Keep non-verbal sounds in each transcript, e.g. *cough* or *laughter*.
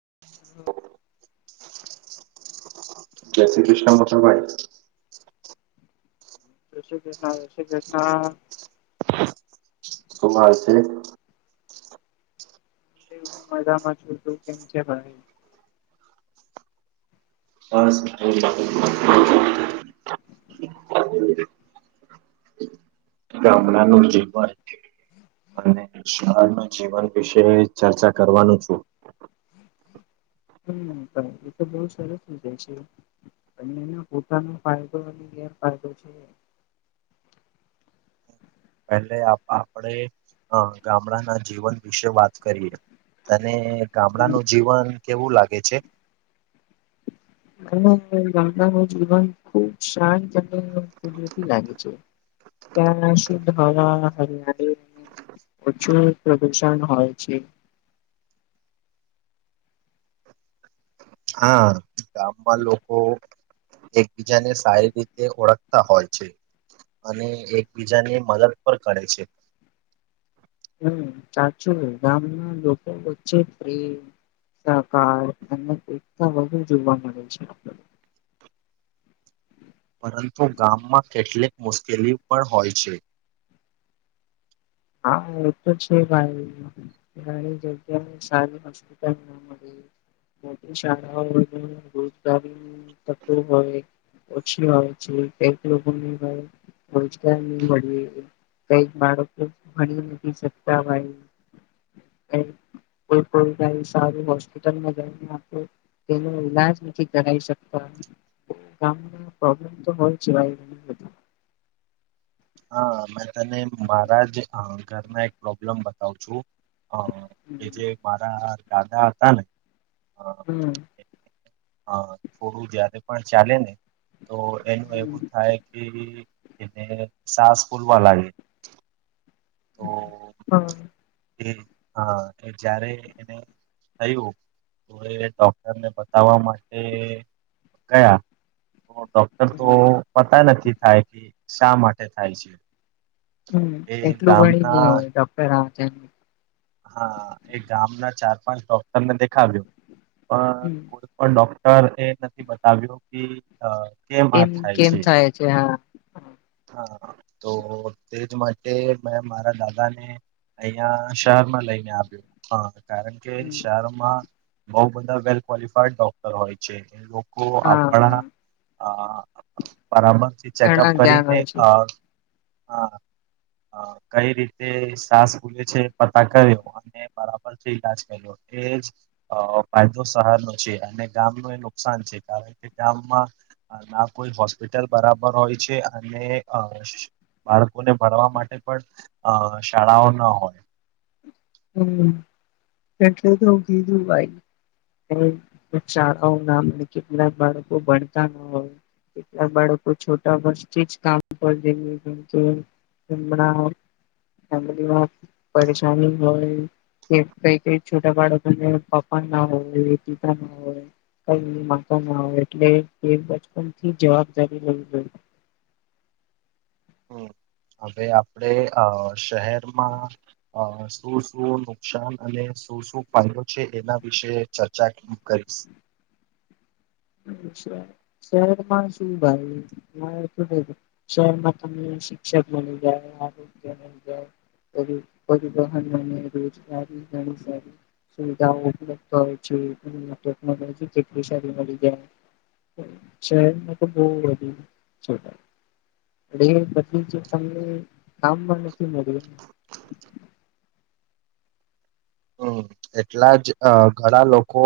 *inaudible* જય શ્રી કૃષ્ણ મકલભાઈ જ શ્રી કૃષ્ણ જ શ કૃષ્ણ શુ હાલ છે. હું મજામાં છું તું કેમ છે ભાઈ *unintelligible* ગામડાનું જીવન અને શહેરનુનાજીવન વિશે ચર્ચા કરવાનું છું. હમ ભ એ તો બહ સરસ વિજાય છે. અને એનો પોતાનો ફાયદો અને ગેરફાયદો છે પેલે આપણે ગામડાના જીવન વિશે વાત કરીએ અને ગામડાનું જીવન કેવું લાગે છે. ગામડા ન જીવન ખુબ શાંત અને કુદરતી લાગે છે. ત્યાં શિધ હરિયાણી પ્રછું પ્રદૂષણ હોય છે. *inaudible* હા ગામમાં લોકો એકબીજાને સારી રીતે ઓળખતા હોય છે. અને એકબીજાને મદદ પણ કરે છે. હુમ સાચું ગામના લોકો વચ્ચે પેમ સકાર અને એકતા વધુ જોવા મળે છે આપણ ને પરંતુ ગામમાં કેટલીક મુશ્કેલી પણ હોય છે. હા એ તો છે છે ભાઈ જગ્યા સારી હસ્પિટલ ન મડે મોટી શાળાઓ રોજગારી તકો હોય. ઓછી હોય છે કઈક લોકોને રોજગાર નહી મળી એ કઈક બાળકોને ભણી નથી શકતા હોય ક કોઈ કોઈ સારું હોસ્પિટલમાં જને તેનો ઈલાજ નથી કરાવી શકતા ગામ પ્રોબ્લેમ તો હોય છેબધા *inaudible* હા મેં તને મારા જ ઘરના એક પ્રોબ્લેમ બતાવ છું. અ એ હમ જે મારા દાદા હતા ને હુમ હા થોડું જયારે પણ ચાલે ને તો એનું એવું થાય કે એને સાસ બોલવા લાગે તો હા એ હા એ જય્યારે એને થયું તો એ ડોક્ટરને બતાવવા માટે ગયા તો ડોક્ટર તો હમ પતા નથી થાય કે શા માટે થાય છે. હુમ એ એટલું ભણી નઈ ગામના હોય ડોક્ટર હા એ ગામના ચાર પાંચ ડોક્ટર ને દેખાવ્યું પણ હમ કોઈ પણ ડોક્ટર એ નથી બતાવ્યો કે કે વા એમ થાય કેમ છે હા હા તો તેજ માટે મેં મારા દાદા ને અહં શહેરમાં લઈને આવ્યો હ કારણ કે હમ શહેરોમાં બઉ બધા વેલ ક્વોલિફાઈડ ડોક્ટર હોય છે એ લોકો હા આપણા પરામર્શથી ચેકઅપ ઘણા જ્ઞાન કરીને હોય છે હા કઈ રીતે સાસ ખૂલે છે પતા કર્યો અને બરાબર થી ઇલાજ કર્યો એજ ફાયદો સહાર નો છે અને ગામનું એ નુકસાન છે કારણ કે ગામમાં ના કોઈ હોસ્પિટલ બરાબર હોય છે અને બાળકોને ભણવા માટે પણ અમુકશાળાઓ ના હોય હમ એટલે તો કીધું ભાઈ શાળાઓ નાને કેટલાક બાળકો ભણતા ના હોય કેટલા બાળકો છોટા વર્ષથી જ કામ કર દેને જેમ કે એ ફમમાં પરેશાની હોય કે કઈ કઈ છોટા બાળકોને પપા ના હોય પિતા ના હોય કઈ મા ન આવે એટલે બચપન થી જવાબદારી લવી જોઈ હમ હવે આપણે અ શહેરમાં અ શું શું નુકસાન અને શું શું ફાયદો છે એના વિશે ચર્ચા કરી *inaudible* શહેરમાં શું ભાઈ શહેરમાં તમે શિક્ષક બની જાય આરોગ્ય બની જાય દહને રજગ સુવિધાઓ ઉપલબ્ધ હોય છે ટેકનોલોજી કેટલી સારી મળી બ અ બદલી છે તમને કામમાં નથી મળ્યું એ હમ એટલા જ ઘણા લોકો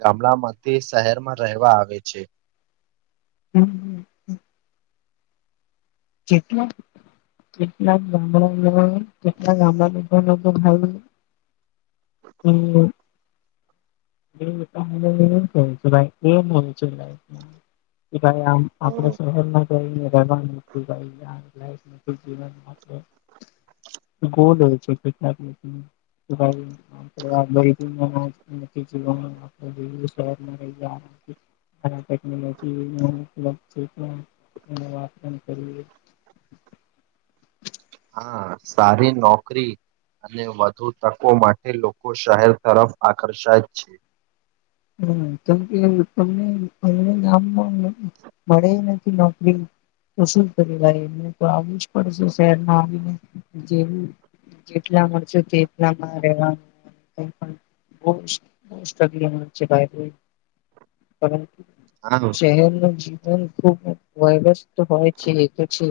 ગામડામાં શહેરમાં રહેવા આવે છે હમ હ હ જેટલા કેટલા ગામડા કેટલા ગામડા લોકો લોકો ભાવ હમ એ એમ કું છું એ હું લમાં એયા આપણે સર વાનું લ નથી જીવન ગો લે છેટના *inaudible* *inaudible* જી શહેરમાં નહી જ ટેકનોલોજી ઉપ્ વાર કરી હા સારી નોકરી અને વધુ તકો માટે લોકો શહેર તરફ આકર્ષાય છે હમ તોમકે તને અમને નામ મળે નથી નોકરી તો શું કર ભાઈ એને તો આવું જ પડશે શહેરમાં આવીને જેવું જેટલા મળશે તે એટલામાં રહેવાનું પણ બહુ સ્ટ્રગલંગ પરંતુ આમ શહેરનું જીવન ખબ વયરસ તો હોય છે એ તો છે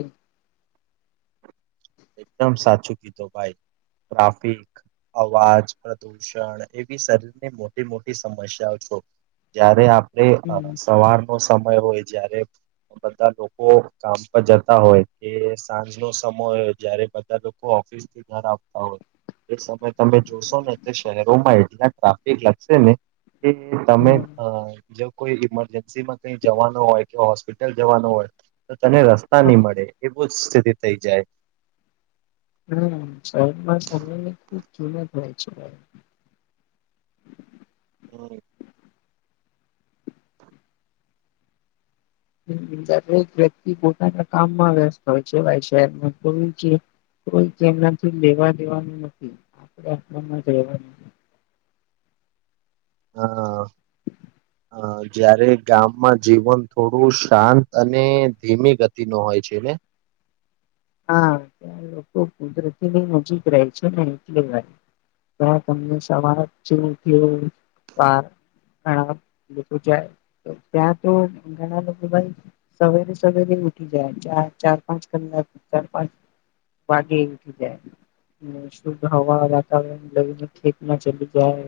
એકદમ સાચું કીધું ભાઈ ટ્રાફિક અવાજ પ્રદુષણ એવી શરીરની મોટી મોટી સમસ્યાઓ છો જયારે આપડે હમ સવારનોો સમય હોય જયારે બધા લોકો કામ પર જતા હોય કે સાંજ ન સમય જયારે બધા લોકો ઓફિસથી ઘર આવતા હોય એ સમય તમે જોશો ને તે શહેરોમાં એટલા ટ્રાફિક લાગશે ને. કે તમે હમ અ જે કોઈ ઈમરજન્સી માં કઈ જવાનું હોય કે હોસ્પિટલ જવાનો હોય તને રસ્તા નહી મળે એવું જ સ્થિતિ થઈ જાય હમ શહેરમાં શરની ખૂબ કિમત હોય છે. હમ. હ દરેક વ્યક્તિ પોતાના કામમાં વ્યસ્ત હોય છેવા શહેરમાં તો કોઈ જેમનાથી લેવા દેવાનું નથી આપણે આપણામાં જ રહેવાનું હા અ જયારે ગામમાં જીવન થોડું શાંત અને ધીમી ગતિ ન હોય છે ને હા ત્યાં લોકો કુદરતીની નજીક રહે છે ને એટલે વા ત તમને સવાર ઘણા લોકો જાય ત્યાં તો ઘણા લગભ સવેરે સવેરે ઉઠી જાય ચ ચાર પાંચ કલાક ચાર પાંચ વાગે ઉઠી જાય શુદ્ધ હવા વાતાવરણ લઈને ખેતમાં ચલી જાય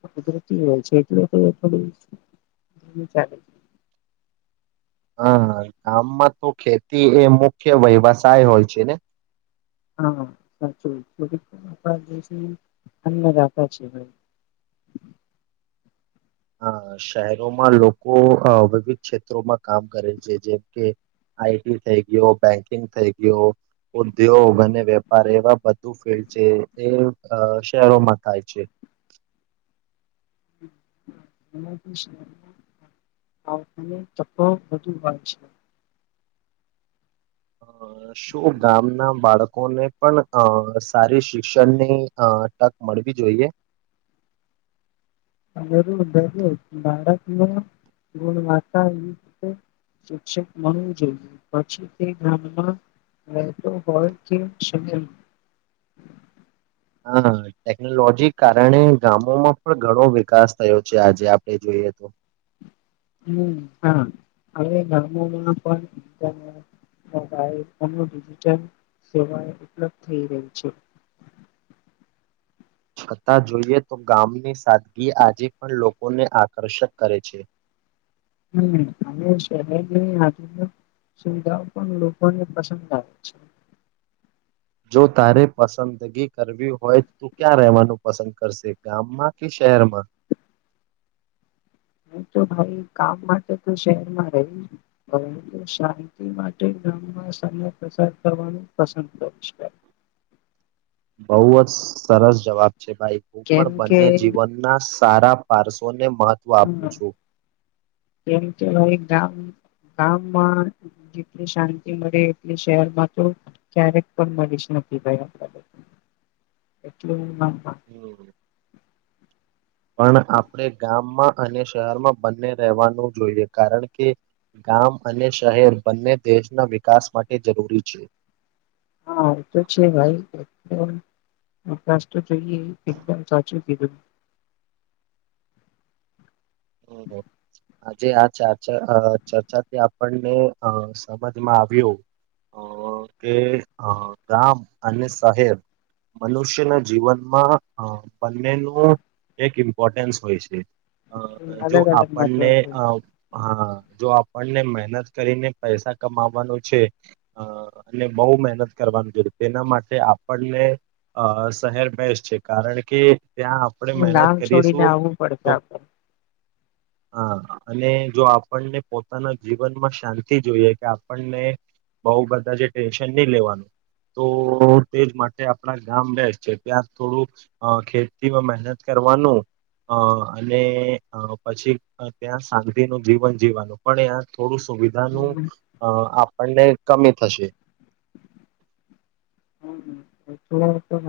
હ કુદરતી હોય છે એટલે થ હ ચાલે છે હા ગામમાં તો ખેતી એ મુખ્ય વ્યવસાય હોય છે ને હા સાચું આપ જે અમમેદખે છેીએ ભ અ શહેરોમાં લોકો વિવિધ ક્ષેત્રોમાં કામ કરે છે જેમ કે આઈટી થઈ ગયો બેંકિંગ થઈ ગયો ઉદ્યોગ અને વેપાર એવા બધું ફિલ્ડ એ શહેરોમાં થાય છે એ આાવ બુ હોય છે અ શું ગામના બાળકોને પણ અ સારી શિક્ષણની અ તક મળવી જોઈએ અ ભારતમાં ગુણવતા શિક્ષિત મળવું જોઈએ પછી તે ગામમાં એ તો હોય કે શ હા ટેકનોલોજી કારણે ગામોમાં પણ ઘણો વિકાસ થયો છે આજે આપણે જોઈએ તો હમ હા હવે ગમોમાં પણ મોબાઈલ અને ડિજિટલ સેવા ઉપલબ્ધ થઈ રહી છે છતાં જોઈએ તો ગામની સાદગી આજે પણ લોકોને આકર્ષક કરે છે હમ સુવિધાઓ પણ લોકોને પસંદ આવે છે જો તારે પસંદગી કરવી હોય તું ક્યાં રહેવાનું પસંદ કરશે ગામમાં ક કેરમાં હું તો ભાઈ કામ માટે તો શહેરમાં રહીશ પણ શાંતિ માટે પસાર કરવાનું પસંદ કરીાય બહુ જ સરસ જવાબ છે ભાઈ હું કેમ પણ કે બંને જીવનના સારા, પાર્સોને હમ, કેમ કે ગામ ગામમા જેટલી, શાંતિ મળે એટલી શહેરમાં, તો ક્યારેક પણ મળી *unintelligible* એટલેમા *unintelligible* પણ આપણે ગામમાં અને શહેરમાં બંને રહેવાનું જોઈએ, કારણ કે ગામ અને શહેર બંને દેશ દેશના વિકાસ માટે જરૂરી છે. હા, એ તોું જ નહી, ભાઈ તો જોઈએ, એકદમ સાચું કીધું *unintelligible* આજે, આ ચર્ચા ચર્ચાથી આપણને સમજમાં આવ્યું. અ કે ગામ, અને શહેર મનુષ્યના જીવનમાં, બંનેનું એક ઇમ્પોર્ટન્સ હોય છે. જો, અલગ અલગ આપણને મહત્વ હ જો આપને મહેનત કરીને પૈસા કમાવવાનું છે, અને બહુ મહેનત કરવાનું છે. તેના માટે આપણને અ શહેર બેસ્ટ છે, કારણ કે ત્યાં આપણે છે મહેનત ગામ છોડીને કરીશું, આવવું પડશે તો આપડે હા, અને જો આપણને પોતાના જીવનમાં શાંતિ જોઈએ, કે આપણને બઉ બધા જે ટેન્શન નહી, લેવાનું તો તેજ માટે આપણા ગામ બેસ છે, ત્યાં થોડું ખેતીમાં મહેનત કર કરવાનું હા, અને અ પછી, ત્યાં શાંતિનું જીવન, જીવાનું પણ ત્યાં થોડું સુવિધાનું હમ આપને કમી થશે હમ તો હ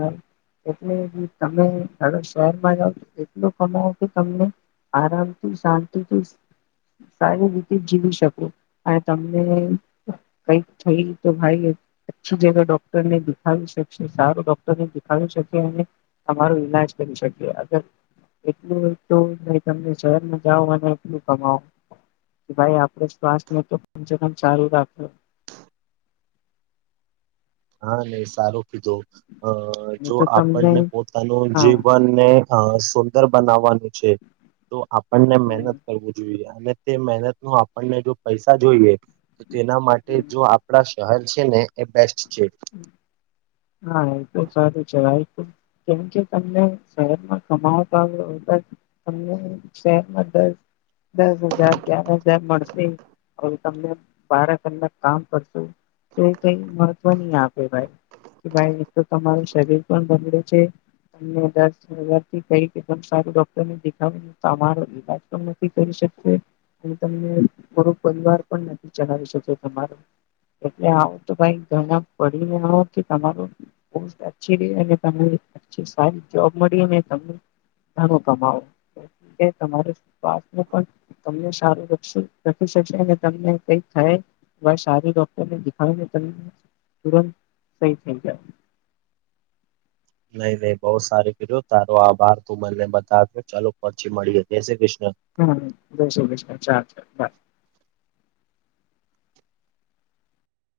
એટલે તમેડો શહેરમાં જાવ, એટલું કમાવ કે તમને આરામથી શાંતિથી સારી રીતે જીવી, શકું અને તમને કઈક થઈ, તો ભાઈ છું, જ ડોક્ટર ને દેખાવ શકે સારું ડોક્ટરને દેખાડી શકી, અને તમારો ઈલાજ કરી શકીએ અગર- એટલું, ત શહેરમાં જાઓ, અને એટલું કમાવો કે ભાઈ આપણે શ્વાસથને, તો કમ સ કમ સારું રાખવ હા, નઈ સારું જો નહી તો તમને આપણને પોતાનું, હા જીવનને બનાવાનું છે, તો આપણને મહેનત કરવું જોઈએ અને તે મહેનત ન આપણને જો, પૈસા જોઈએ, તો તેના માટે જો આપણા હાલ છેને, એ બેસ્ટ છે હા, એ તો સારું છે, ભાઈ કેમકે, તમને શહેરમાં કમાવટ આવ્યો. તમને શહેરમાં દસ દસ હજાર, ગ્યાર હજાર મળશે. હવે, તમને બાર કલાક કામ કરશું, તો કઈ વન આપે ભાઈ, કે ભાઈ, તો તમારું શરીર પણ બડ છે. તમથીદમ સારું ડોક્ટર ને દેખાવને, તમારો ઈલાજ પણ નથી, કરી તરો પરિવાર પણ નથી, ચલાવી શ તમારો એટલે આવું, તો ભાઈ પડીને તમાર પોસ્ટ અછી, ર અને સારી જોબ મળ અ તમ કમાવો તમા શસ પણ તમને સારુંખ તમને કક થાય સારી ડોક્ટરને દેખને ત તુરંત સહી થઈ જાય નહી નહી બહ સારી કર્યું તારો આભાર તું મને બતાવ્યો ચાલો પછી મળીએ જય શ્રી કૃષ્ણ હમ જય શષ ચાલ ચ બાય